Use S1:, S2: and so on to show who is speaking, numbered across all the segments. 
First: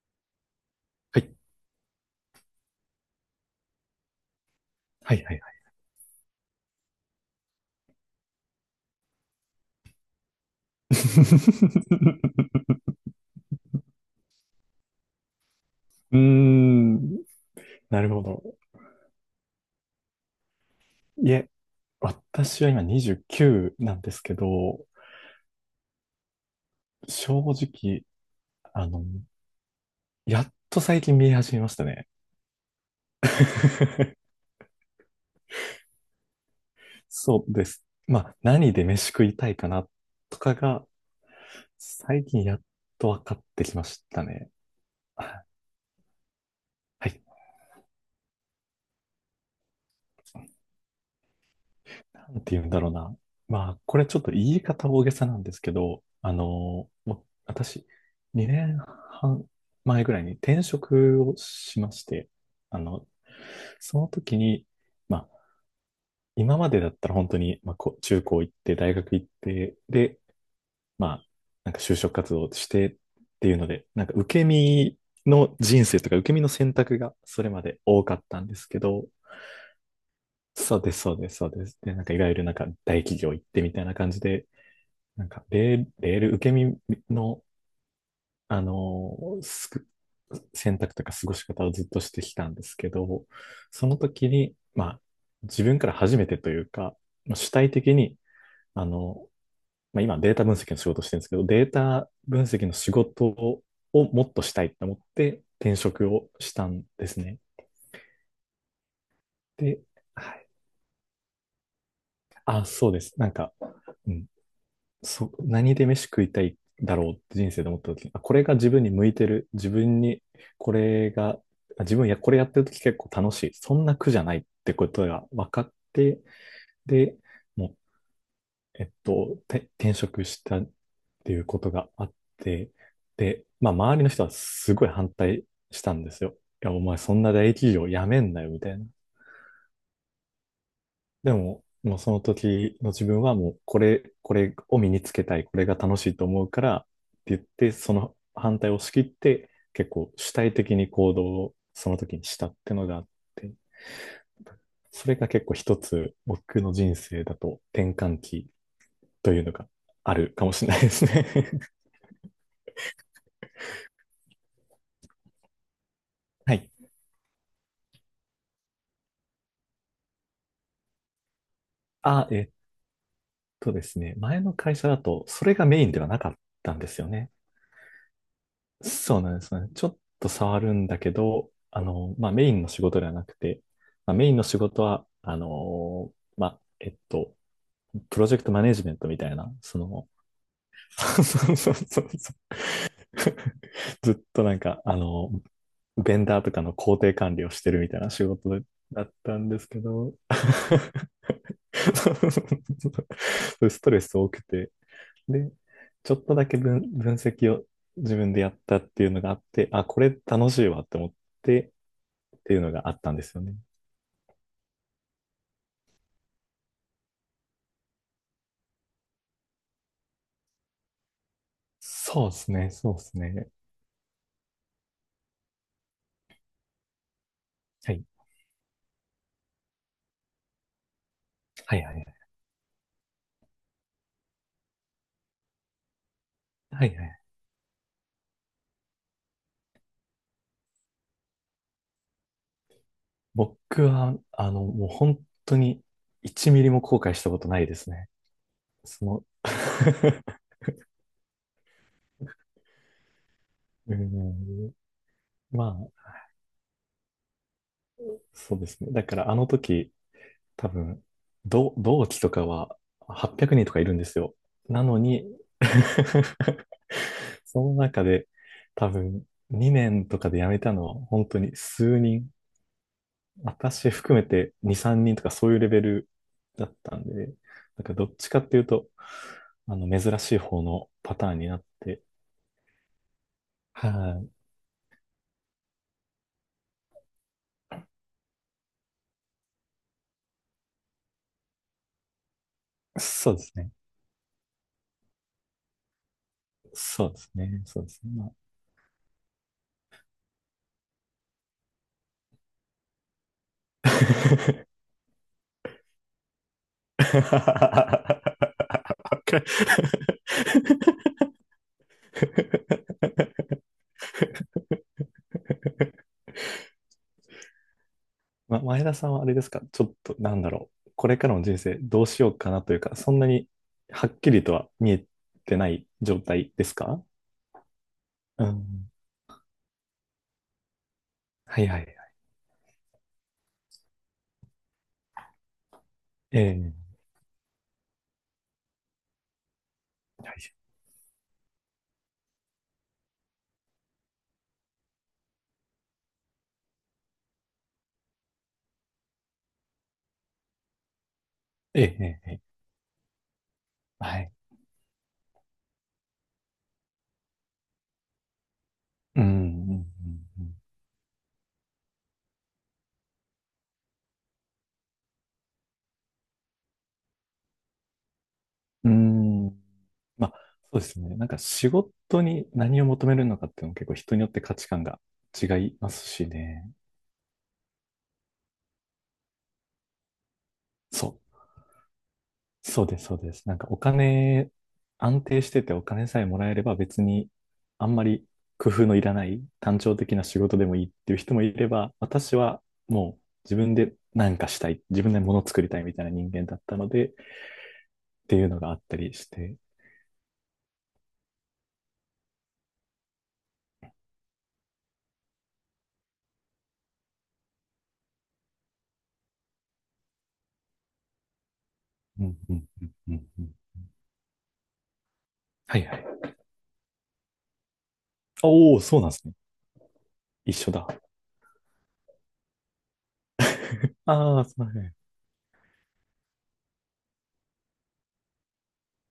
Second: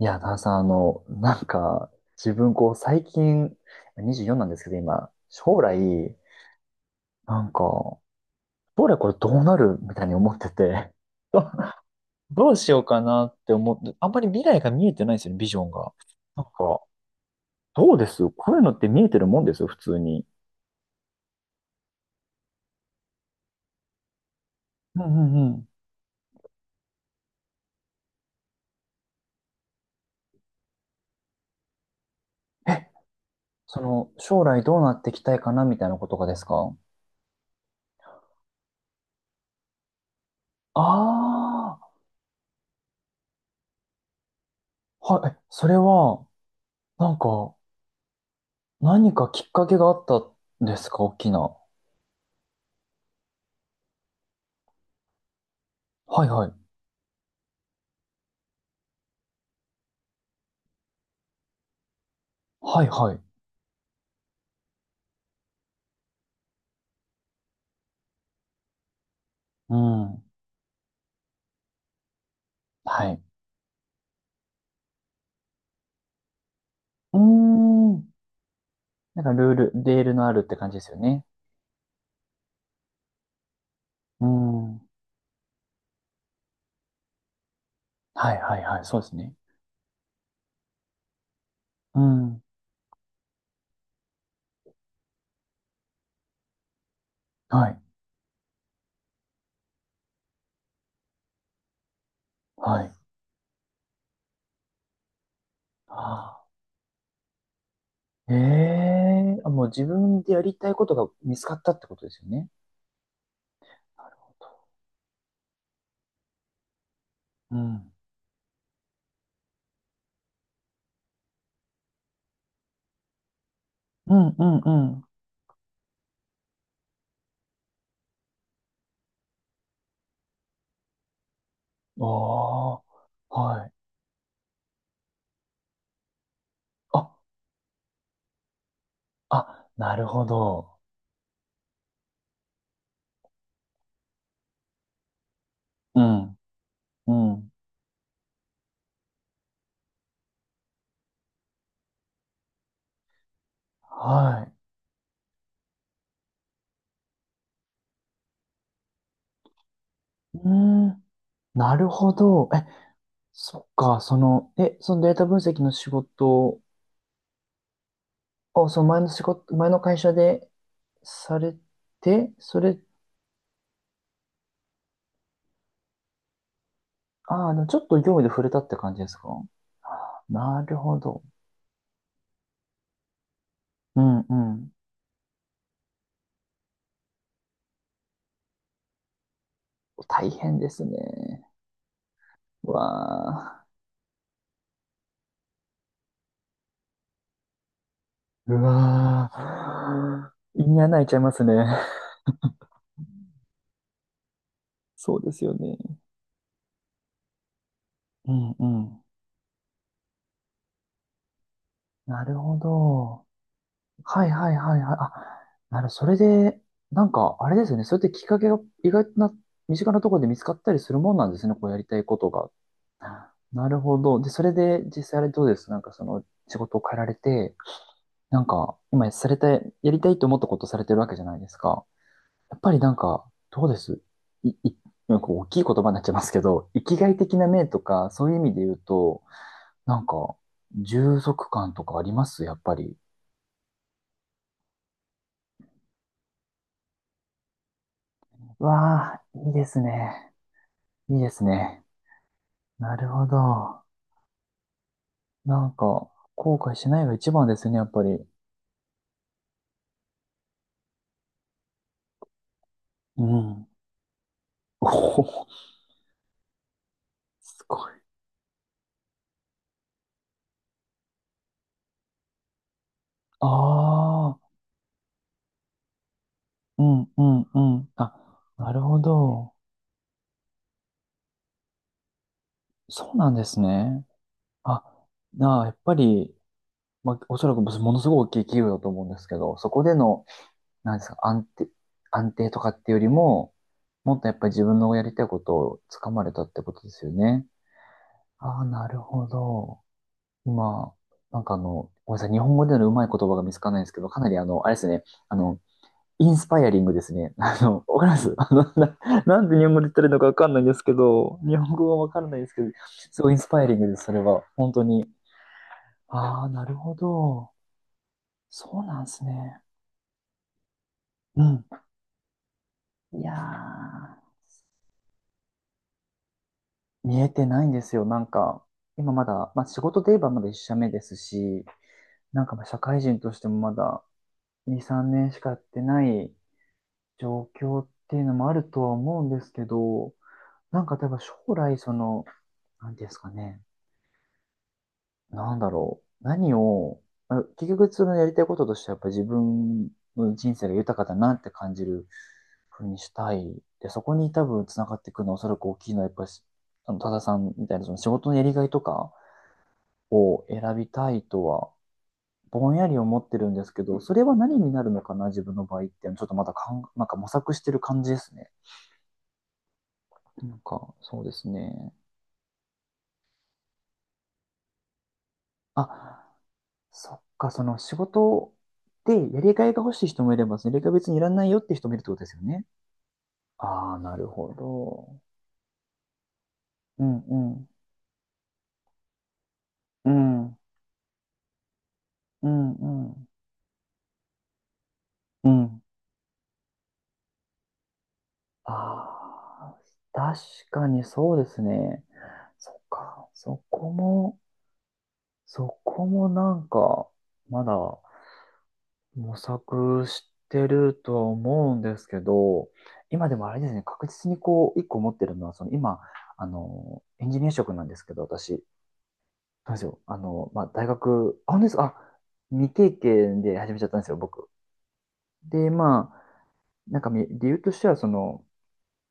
S1: いや、田中さん、
S2: はい。
S1: なんか、自分、最近、24なんですけど、今、
S2: はい、はい、は
S1: 将
S2: い。
S1: 来、なんか、将来これどうなるみたいに思ってて、どうしよう かなって思って、あんまり未来が見えてないんですよね、ビジョンが。
S2: うー
S1: なんか、
S2: ん。
S1: どう
S2: な
S1: で
S2: るほ
S1: す？
S2: ど。
S1: こういうのって見えてるもんですよ、普通に。
S2: いえ、私は今29なんですけど、
S1: うんうんうん。
S2: 正直、あの、やっと最近見え始めましたね。
S1: え将来どうなっていきたいかなみたいなことがですか？
S2: そうです。まあ、何で飯食いたいかなとかが、
S1: ああ
S2: 最近やっと分かってきましたね。
S1: ー、はい、
S2: は
S1: それは、な
S2: い。
S1: んか、何かきっかけがあったんですか、大きな？
S2: なんて言うんだろうな。まあ、これちょっと言い方大げさなんですけど、
S1: はいはい。
S2: 私、2年半前ぐらいに転職をしまして、あ
S1: はい
S2: の、
S1: はい。
S2: その時に、まあ、今までだったら本当に、まあ、中高行って、大学行っ
S1: う
S2: て、で、
S1: ん。
S2: まあ、なんか就職活動してっ
S1: はい。
S2: ていうので、なんか受け身の人生とか受け身の選択が
S1: うー
S2: それまで多
S1: ん。
S2: かったんですけど、
S1: なんかルール、レールのあるって感
S2: そ
S1: じで
S2: う
S1: す
S2: で
S1: よ
S2: す、そう
S1: ね。
S2: です、そうです。で、なんかいわゆるなんか大企業行ってみたいな感じ
S1: う
S2: で、
S1: ん。は
S2: なんか、レール受け身の、
S1: いはい
S2: あ
S1: はい。そうです
S2: の
S1: ね。
S2: ーすく、選択とか過ごし方をずっ
S1: う
S2: としてき
S1: ん。
S2: たんですけど、その時に、まあ、自分から初めてというか、まあ主
S1: は
S2: 体
S1: い。
S2: 的に、あの、まあ、今データ分析の仕事をしてるんですけど、データ分析の
S1: は
S2: 仕
S1: い。
S2: 事をもっとしたいと思って転職を
S1: あ
S2: したんですね。
S1: ー、もう
S2: で、
S1: 自分で
S2: は
S1: や
S2: い。
S1: りたいことが見つかったってことですよね。
S2: あ、そうです。なんか、
S1: な
S2: う
S1: る
S2: ん。
S1: ほど。
S2: 何で飯食いたいだろうって人
S1: う
S2: 生で思った
S1: ん。
S2: 時に、あ、これが自分に向いてる。自分に、これが、あ自分や、これやってる時結構楽しい。そんな苦
S1: う
S2: じゃな
S1: ん
S2: いっ
S1: うんう
S2: てこ
S1: ん。
S2: とが分かって、で、もう、転職したっていうことがあ
S1: あ
S2: って、
S1: あ、
S2: で、
S1: は
S2: ま
S1: い。
S2: あ、周りの人はすごい反対したんですよ。いや、お前
S1: あ、
S2: そんな大企業辞めんなよ、みたいな。
S1: あ、なるほど。
S2: でも、もうその時の自分はもうこれを身につけたい、これが楽
S1: う
S2: しいと
S1: ん。
S2: 思うからっ
S1: う
S2: て言っ
S1: ん。
S2: て、その反対を押し切って結構主体的に行動をその時にしたってのがあって、
S1: は
S2: それが結構一つ僕の人生だと転換期というのがある
S1: い。
S2: か
S1: う
S2: もしれないで
S1: ん。
S2: すね。
S1: なるほど。そっか、そのデータ分析の仕
S2: は
S1: 事。
S2: い。
S1: あ、そう、前の会社でされ
S2: あ、
S1: て、
S2: えっ
S1: それ、
S2: とですね、前の会社だとそれがメインではなかったんですよね。
S1: ああ、でもちょっと業務で触れたって感じです
S2: そう
S1: か？
S2: なんですね。ちょっと触
S1: な
S2: る
S1: る
S2: ん
S1: ほ
S2: だけ
S1: ど。
S2: ど、まあ、メインの仕事ではなくて、
S1: う
S2: まあ、
S1: ん
S2: メイ
S1: う
S2: ンの仕
S1: ん。
S2: 事は、まあ、プロジェクトマネジメントみたいな、
S1: 大変です ね。
S2: そうそうそうそう、
S1: うわあ。
S2: ずっとなんか、ベンダーとかの工程管理をしてるみたいな仕
S1: う
S2: 事だっ
S1: わ
S2: たんですけど、
S1: あ。胃に穴開い ちゃいますね。
S2: そうそうそうそう、ストレス多くて、
S1: そうです
S2: で、
S1: よね。
S2: ちょっとだけ分析を自
S1: う
S2: 分でや
S1: ん
S2: っ
S1: う
S2: たって
S1: ん。
S2: いうのがあって、あ、これ楽しいわって思って
S1: なる
S2: って
S1: ほ
S2: いうのがあったんで
S1: ど。
S2: すよね。
S1: はいはいはいはい。あ、なるほど、それで、なんか、あれですよね。それってきっかけが意外な、身近なところで見つかったりするもんなんですね。こうやりたいこ
S2: そ
S1: と
S2: うで
S1: が。
S2: すね、そうですね。
S1: なるほど。で、それで実際あれどうです？なんかその仕事を変えられて、
S2: はい。
S1: なんか今されたやりたいと思ったことされてるわけじゃないです
S2: はい
S1: か。
S2: はいはい。
S1: やっぱりなんか、どうです？い、い、なんか大きい言葉になっちゃいますけど、生
S2: はい
S1: き
S2: は
S1: がい
S2: い。
S1: 的な面とか、そういう意味で言うと、なんか、充足感とかありますやっぱり？
S2: 僕は、もう本当に1ミリも後悔したことないですね。そ
S1: わあ、
S2: の。
S1: いいですね。いいですね。なるほど。
S2: うん、
S1: な
S2: ま
S1: んか、
S2: あ、
S1: 後悔しないが一番ですね、やっぱり。
S2: そうですね。だからあの時、多分、同期とかは
S1: う
S2: 800人
S1: ん。
S2: とかいるんですよ。な
S1: お
S2: のに。
S1: お、
S2: そ
S1: す
S2: の
S1: ご
S2: 中
S1: い。
S2: で多分2年とかで辞めたのは本当に数人、
S1: あ
S2: 私含めて
S1: あ、
S2: 2、3人とかそういうレベルだっ
S1: う
S2: たん
S1: ん、う
S2: で、
S1: ん、う
S2: なん
S1: ん。
S2: かど
S1: あ、
S2: っちかっていう
S1: なる
S2: と、
S1: ほど。
S2: 珍しい方のパターンになって、
S1: そうなんです
S2: は
S1: ね。
S2: い、
S1: あ、やっぱり、まあ、おそらくものすごい大きい企業だと思うんですけど、そこでの、なんですか、安定とかっていうより
S2: そうです
S1: も、
S2: ね。
S1: もっとやっぱり自分のやりたいことをつかまれたってことです
S2: そ
S1: よ
S2: うです
S1: ね。
S2: ね。そうですね。まあ。
S1: ああ、なるほど。今、なんかごめんなさい、日本語でのうまい言葉が見つからないんですけど、かなりあれですね、あの、インスパイアリングですね。わかります。
S2: わか
S1: な
S2: る。
S1: んで日本語で言ってるのかわかんないんですけど、日本語はわからないですけど、すごいインスパイアリングです、それは。本当に。ああ、なるほど。そ
S2: 前
S1: う
S2: 田
S1: なんで
S2: さんは
S1: す
S2: あれです
S1: ね。
S2: かちょっと、なんだろう。これから
S1: う
S2: の人
S1: ん。
S2: 生どうしようかなというか、そん
S1: い
S2: なに
S1: や
S2: はっきりとは見えてない状態ですか？
S1: ー、見えてないんですよ。なん
S2: う
S1: か、
S2: ん。
S1: 今まだ、まあ仕事で言えばまだ一社目です
S2: は
S1: し、
S2: いはいはい。
S1: なんかまあ社会人としてもまだ2、3年しかやってない
S2: ええ、
S1: 状況っていうのもあるとは思うんですけど、
S2: はい、
S1: なんか例えば将来その、なんていうんですかね、なんだろう、何を、あ結局そのやりたいこととしてはやっぱ自分の人生が豊かだなって感
S2: え
S1: じ
S2: え、え
S1: る
S2: え、ええ、
S1: ふうにしたい。で、そこ
S2: はい。
S1: に多分つながってくるのはおそらく大きいのはやっぱり、多田さんみたいなその仕事のやりがいとか
S2: うん、う
S1: を
S2: ん、
S1: 選びたいとは、ぼんやり思ってるんですけど、それは何になるのかな、自分の場合っていうのはちょっとまだかん、なんか模索してる感じですね。
S2: うん。うん。まあ、
S1: なん
S2: そうで
S1: か、
S2: すね。
S1: そう
S2: なん
S1: で
S2: か
S1: す
S2: 仕
S1: ね。
S2: 事に何を求めるのかっていうのも結構人によって価値観が違いますし
S1: あ、
S2: ね。
S1: そっか、その仕事でやりがいが欲しい人もいれば、やりがい
S2: そ
S1: 別にいら
S2: う。
S1: ないよって人もいるってことですよね。
S2: そうです、そうです。なんかお
S1: ああ、なる
S2: 金、
S1: ほど。
S2: 安定しててお金さえもらえれば別
S1: うん
S2: に
S1: うん。
S2: あんまり工夫のいらない単調
S1: う
S2: 的な仕事
S1: ん。
S2: でもいいっていう人もいれば、私
S1: う
S2: は
S1: んう
S2: もう
S1: ん。
S2: 自分で何かしたい、自分で物
S1: う
S2: 作りた
S1: ん。
S2: いみたいな人間だったので、っていうのがあったりして。
S1: ああ、確かにそうですね。そっか。そこもなんか、まだ模索してるとは思うんですけ
S2: うんうん
S1: ど、
S2: うんうん
S1: 今で
S2: う
S1: も
S2: ん。
S1: あれですね、確実にこう、一個持ってるのは、その
S2: はいは
S1: 今、
S2: い。
S1: エンジニア職なんですけど、私、
S2: おお、そうなんですね。
S1: なんですよ、
S2: 一
S1: まあ、
S2: 緒
S1: 大
S2: だ。
S1: 学、あ、本当ですか？あ、未経験で始めちゃったんですよ、
S2: ああ、
S1: 僕。
S2: すいません。
S1: で、まあ、なんか理由としては、その、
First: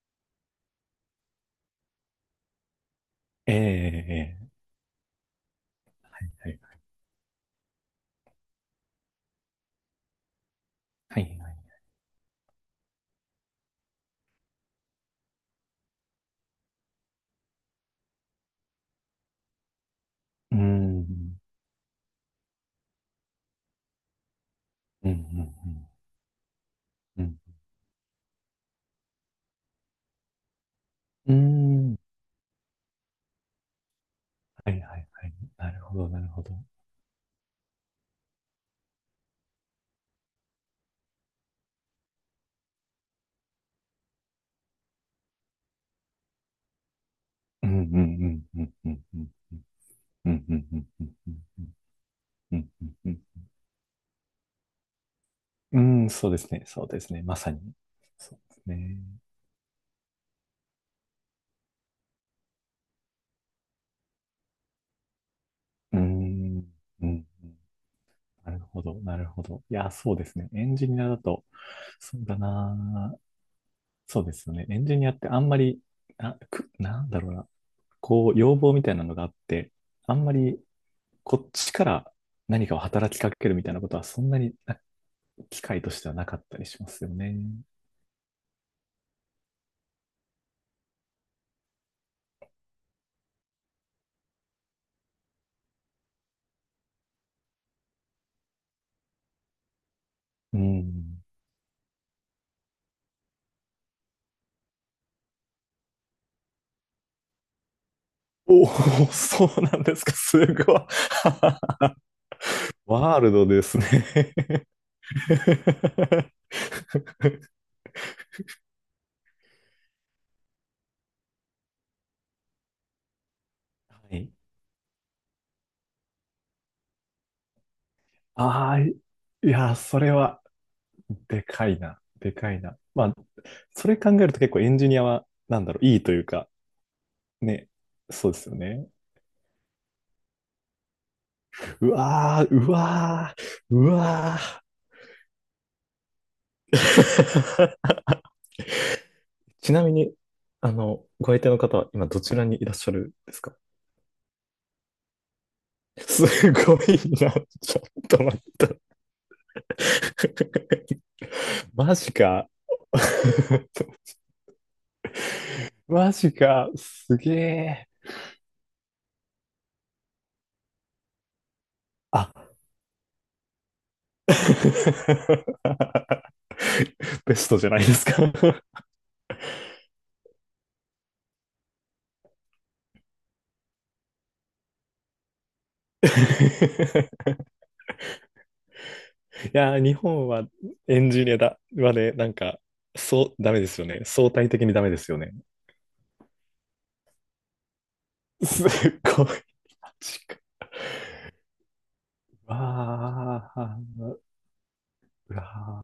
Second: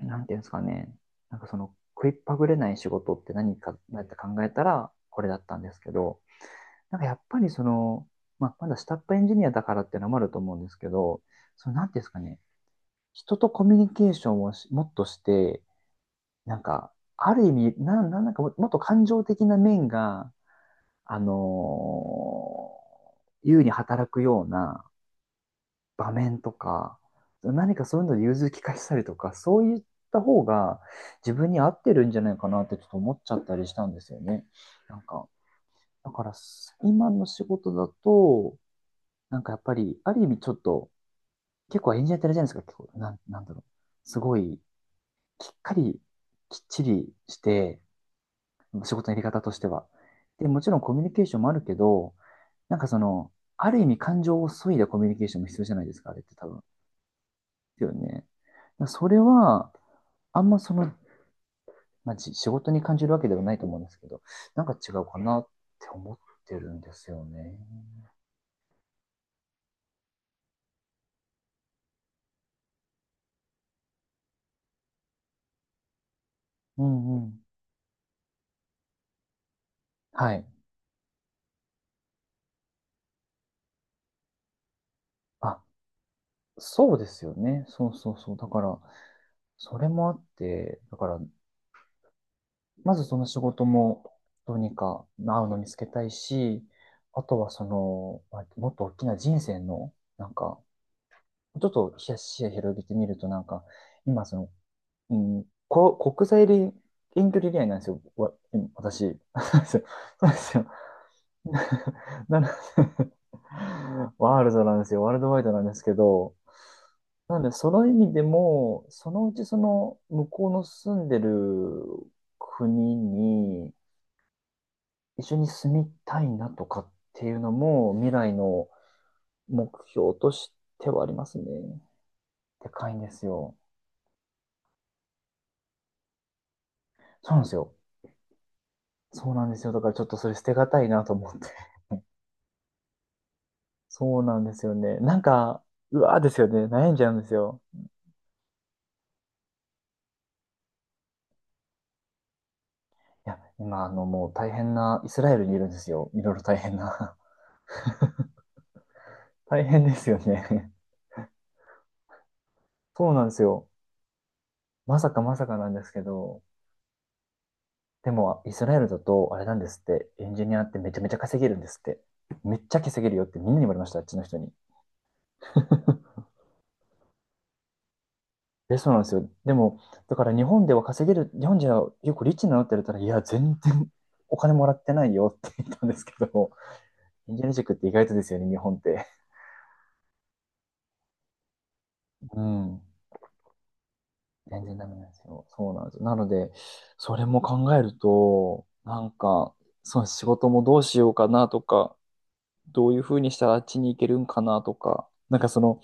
S1: なんていうんですかね、なんかその、食いっぱぐれない仕事って
S2: え
S1: 何かなって
S2: え
S1: 考
S2: え
S1: えた
S2: え
S1: ら、これだったんですけど、
S2: ええ、
S1: なんかやっぱりその、まあ、まだ下っ端エンジニアだからっていうのもあると思うんですけ
S2: は
S1: ど、
S2: いはいはい。
S1: その、なんていうんですかね、人とコミュニケーションをもっとして、なんか、ある意味、なんかももっと感情的な面が、
S2: うー
S1: あ
S2: ん。
S1: のー優に働くような
S2: うんうん
S1: 場面とか、
S2: うん
S1: 何かそういうので融通きかしたりとか、そういった方が自
S2: うん。
S1: 分に合って
S2: うーん。
S1: るんじゃないかなってちょっと思っちゃったりしたんですよね。
S2: はい
S1: な
S2: は
S1: ん
S2: い
S1: か、
S2: はい。なるほど、
S1: だ
S2: な
S1: か
S2: る
S1: ら
S2: ほど。
S1: 今の仕事だと、なんかやっぱり、ある意味ちょっと、結構エンジニアってあれじゃないですか、結構、なんだろう。すごいきっかり、きっちりし
S2: うんう
S1: て、
S2: んうんう
S1: 仕
S2: ん
S1: 事のや
S2: う
S1: り
S2: ん
S1: 方としては。
S2: うん
S1: で、
S2: う
S1: も
S2: ん
S1: ち
S2: う
S1: ろん
S2: ん
S1: コミュ
S2: う
S1: ニ
S2: ん
S1: ケー
S2: う
S1: シ
S2: ん
S1: ョンもある
S2: うん
S1: けど、
S2: うん
S1: なんかそ
S2: うん
S1: の、
S2: う
S1: ある意味感情を削いだコミュニケーションも必要じゃないです
S2: んうん、
S1: か、あれっ
S2: そう
S1: て
S2: で
S1: 多
S2: す
S1: 分。で
S2: ね。そうですね。まさに。
S1: すよね。
S2: そうですね。
S1: それは、あんまその、まあ、仕事に感じるわけではないと思うんですけど、なんか違うかなって
S2: うー
S1: 思って
S2: ん。
S1: るんで
S2: う
S1: すよ
S2: ん。
S1: ね。
S2: なるほど。なるほど。いや、そうですね。エンジニアだと、そうだな。そうですよね。エンジニアってあんまり、あ、
S1: う
S2: なんだ
S1: んう
S2: ろう
S1: ん。
S2: な。こう、要望みたいなのがあって、あんま
S1: はい。
S2: りこっちから何かを働きかけるみたいなことは、そんなに機
S1: あ、
S2: 会としてはなかったりしま
S1: そう
S2: す
S1: で
S2: よ
S1: す
S2: ね。
S1: よね。そうそうそう。だから、それもあって、だから、まずその仕事もどうにか合うの見つけたいし、あとはその、まあもっと大きな人生の、なん
S2: う
S1: か、
S2: ん。
S1: ちょっと視野広げてみると、なんか、今その、うん、国際遠距離恋愛なんですよ、
S2: おー
S1: 私。そ
S2: そ
S1: う
S2: う
S1: です
S2: な
S1: よ。
S2: んですか？
S1: そうで
S2: す
S1: すよ。
S2: ごい。
S1: なので、
S2: ワールドですね。
S1: ワールドワイドなんですけど、なんで、その意味でも、そのうちその向こうの住んでる国に、
S2: はい。
S1: 一緒に住みたいなとかっていうのも未来の
S2: ああ、い
S1: 目
S2: や、それ
S1: 標と
S2: は、
S1: してはあります
S2: で
S1: ね。
S2: かいな。でかい
S1: で
S2: な。
S1: かいん
S2: ま
S1: で
S2: あ、
S1: すよ。
S2: それ考えると結構エンジニアは、なんだろう、いいというか、
S1: そうなんです
S2: ね。
S1: よ。
S2: そうですよね。
S1: そうなんですよ。だからちょっとそれ捨てがたいなと思って。
S2: うわー、うわー、う
S1: そうな
S2: わ
S1: んですよね。なんか、うわーですよね。悩んじゃうんですよ。
S2: ー。ちなみに、ご相手の方は今どちらにいらっしゃるん
S1: い
S2: で
S1: や、
S2: すか？
S1: 今、もう大変な、イスラエルにいるんですよ。い
S2: す
S1: ろいろ大
S2: ご
S1: 変
S2: い
S1: な。
S2: な。ちょっと待って。
S1: 大変ですよね。
S2: マジか。
S1: そうなんですよ。まさかまさかなんですけ
S2: マジ
S1: ど、
S2: か。すげえ。
S1: でも、イスラエルだと、あれなんですって、エンジニアってめちゃめちゃ稼げるんですって。
S2: あ。
S1: めっちゃ稼げるよってみんなに言われました、あっちの人に。
S2: ベストじゃないですか？ い
S1: え、そうなんですよ。でも、だから日本では稼げる、日本人は結構リッチになのって言っれたら、いや、全然お金もらってないよって言ったんですけど、エンジニア塾って意外とですよね、日本って。
S2: やー、日本はエンジニアだはね、なん
S1: う
S2: か、
S1: ん。
S2: そう、ダメですよね。相対
S1: 全
S2: 的に
S1: 然
S2: ダ
S1: ダ
S2: メ
S1: メ
S2: で
S1: なん
S2: す
S1: で
S2: よ
S1: す
S2: ね。
S1: よ。そうなんですよ。なので、それも考える
S2: す
S1: と、
S2: っ
S1: なん
S2: ごい。
S1: か、
S2: マ
S1: その
S2: ジ
S1: 仕
S2: か。
S1: 事もどうしようかなとか、どういうふうにした
S2: わ
S1: らあっちに行ける
S2: ー、
S1: んかなとか、
S2: う
S1: なんかその、
S2: わ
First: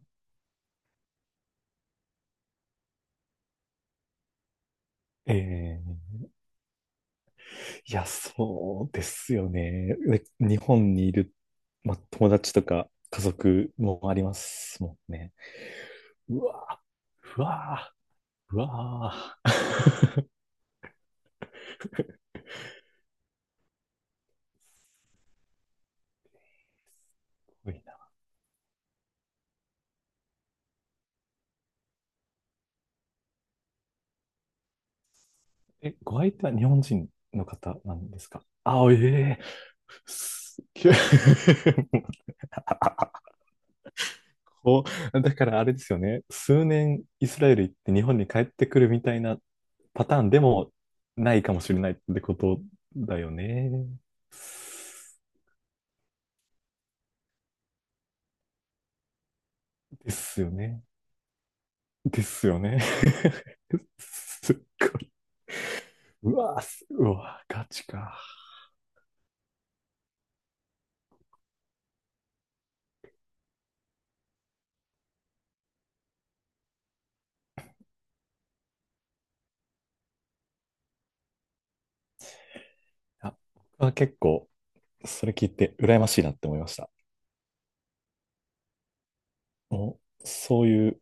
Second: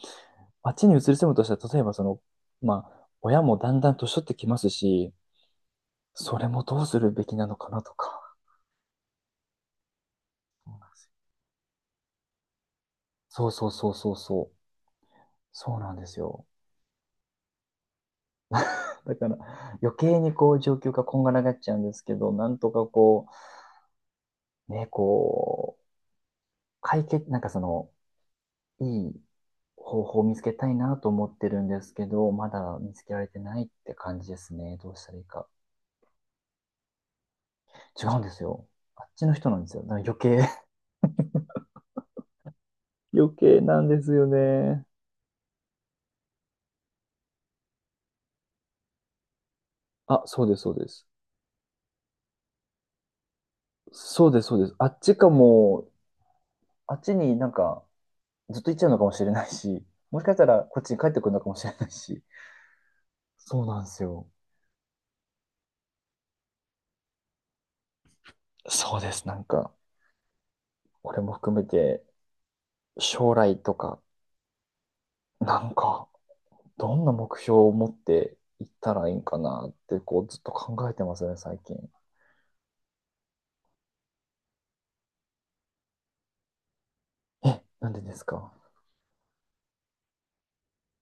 S1: あっちに移り住むとしたら、例えばその、まあ、親もだんだん年取ってきますし、
S2: ー。
S1: それもどうするべきなのかな
S2: い
S1: と
S2: や、
S1: か。
S2: そうですよね。で日本にいる、まあ、友達とか家
S1: そうそう
S2: 族
S1: そう
S2: も
S1: そ
S2: あ
S1: う
S2: りま
S1: そう。
S2: すもんね。
S1: そうなんです
S2: う
S1: よ。
S2: わー、うわー、うわ
S1: だから
S2: ー。
S1: 余
S2: す
S1: 計にこう状況がこんがらがっちゃうんですけど、なんとかこう、ね、こう、解決、なんかそ
S2: ごい
S1: の、
S2: な。
S1: いい方法を見つけたいなと思ってるんですけど、まだ見つけられてないって感じですね。どうしたらいいか。
S2: え、ご相手は日本人の方な
S1: 違
S2: ん
S1: う
S2: で
S1: ん
S2: す
S1: です
S2: か？
S1: よ。
S2: あ、
S1: あっちの
S2: ええ、
S1: 人なんですよ。だから余計。
S2: すっげえ。 あ
S1: 余計なんですよ
S2: こ
S1: ね。
S2: だからあれですよね。数年イスラエル行って日本に帰ってくるみたいなパター
S1: あ、
S2: ンで
S1: そうです、そ
S2: も
S1: うです。
S2: ないかもしれないってことだよね。
S1: そうです、そうです。あっちかも、あっちになんかずっと行っちゃうのかもしれないし、
S2: で
S1: もしかし
S2: す
S1: た
S2: よ
S1: らこっ
S2: ね。
S1: ちに帰ってくるのかもしれないし。
S2: ですよね。
S1: そうなんで すよ。
S2: すっごい。うわー、うわー、ガチか。
S1: そうです、なんか、俺も含めて将来とか、なんか、どんな目標を持っていったらいいんかなって、こう、ずっと考えてますね、最近。
S2: あ、僕は結構、それ聞いて羨ましいなって思いました。
S1: え、なんでですか？
S2: もう、そういう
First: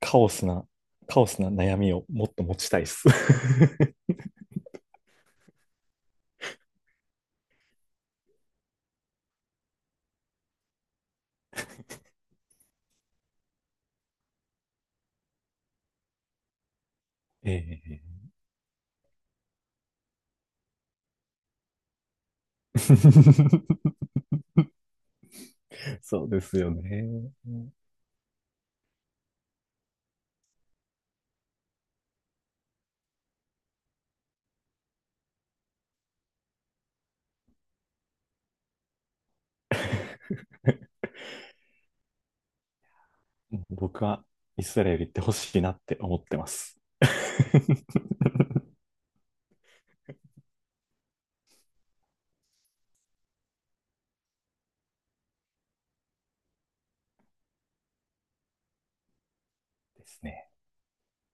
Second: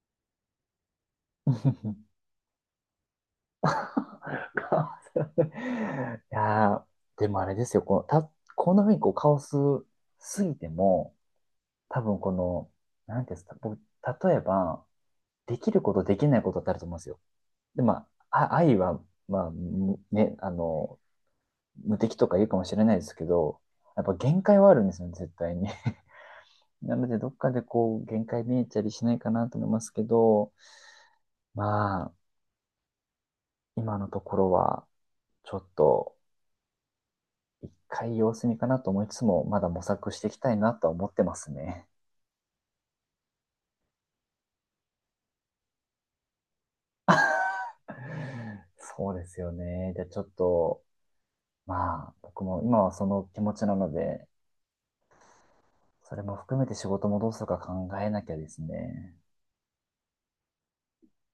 S2: カオスな、カオスな悩み を
S1: い
S2: もっと持ちたいっす。
S1: やーでもあれですよ、このた、こんな風にこうカオスすぎても、多分この、なんていうんですか、僕、例えば、できることできないことってあると思うんですよ。
S2: え
S1: で、ま
S2: え。
S1: あ、愛は、まあ、むね、あの、無敵とか言うかもしれないですけど、やっぱ 限界はあるんですよね、絶対に。
S2: そうですよ
S1: な
S2: ね。
S1: ので、どっかでこう、限界見えたりしないかなと思いますけど、まあ、今のところは、ちょっと、一回様子見かなと思いつつも、まだ模索していきたいなとは思ってますね。
S2: 僕はイスラエル行ってほしいなって思ってます。
S1: そうですよね。じゃあちょっと、まあ、僕も今はその気持ちなので、それも含めて仕事もどうするか考えなきゃですね。
S2: ですね。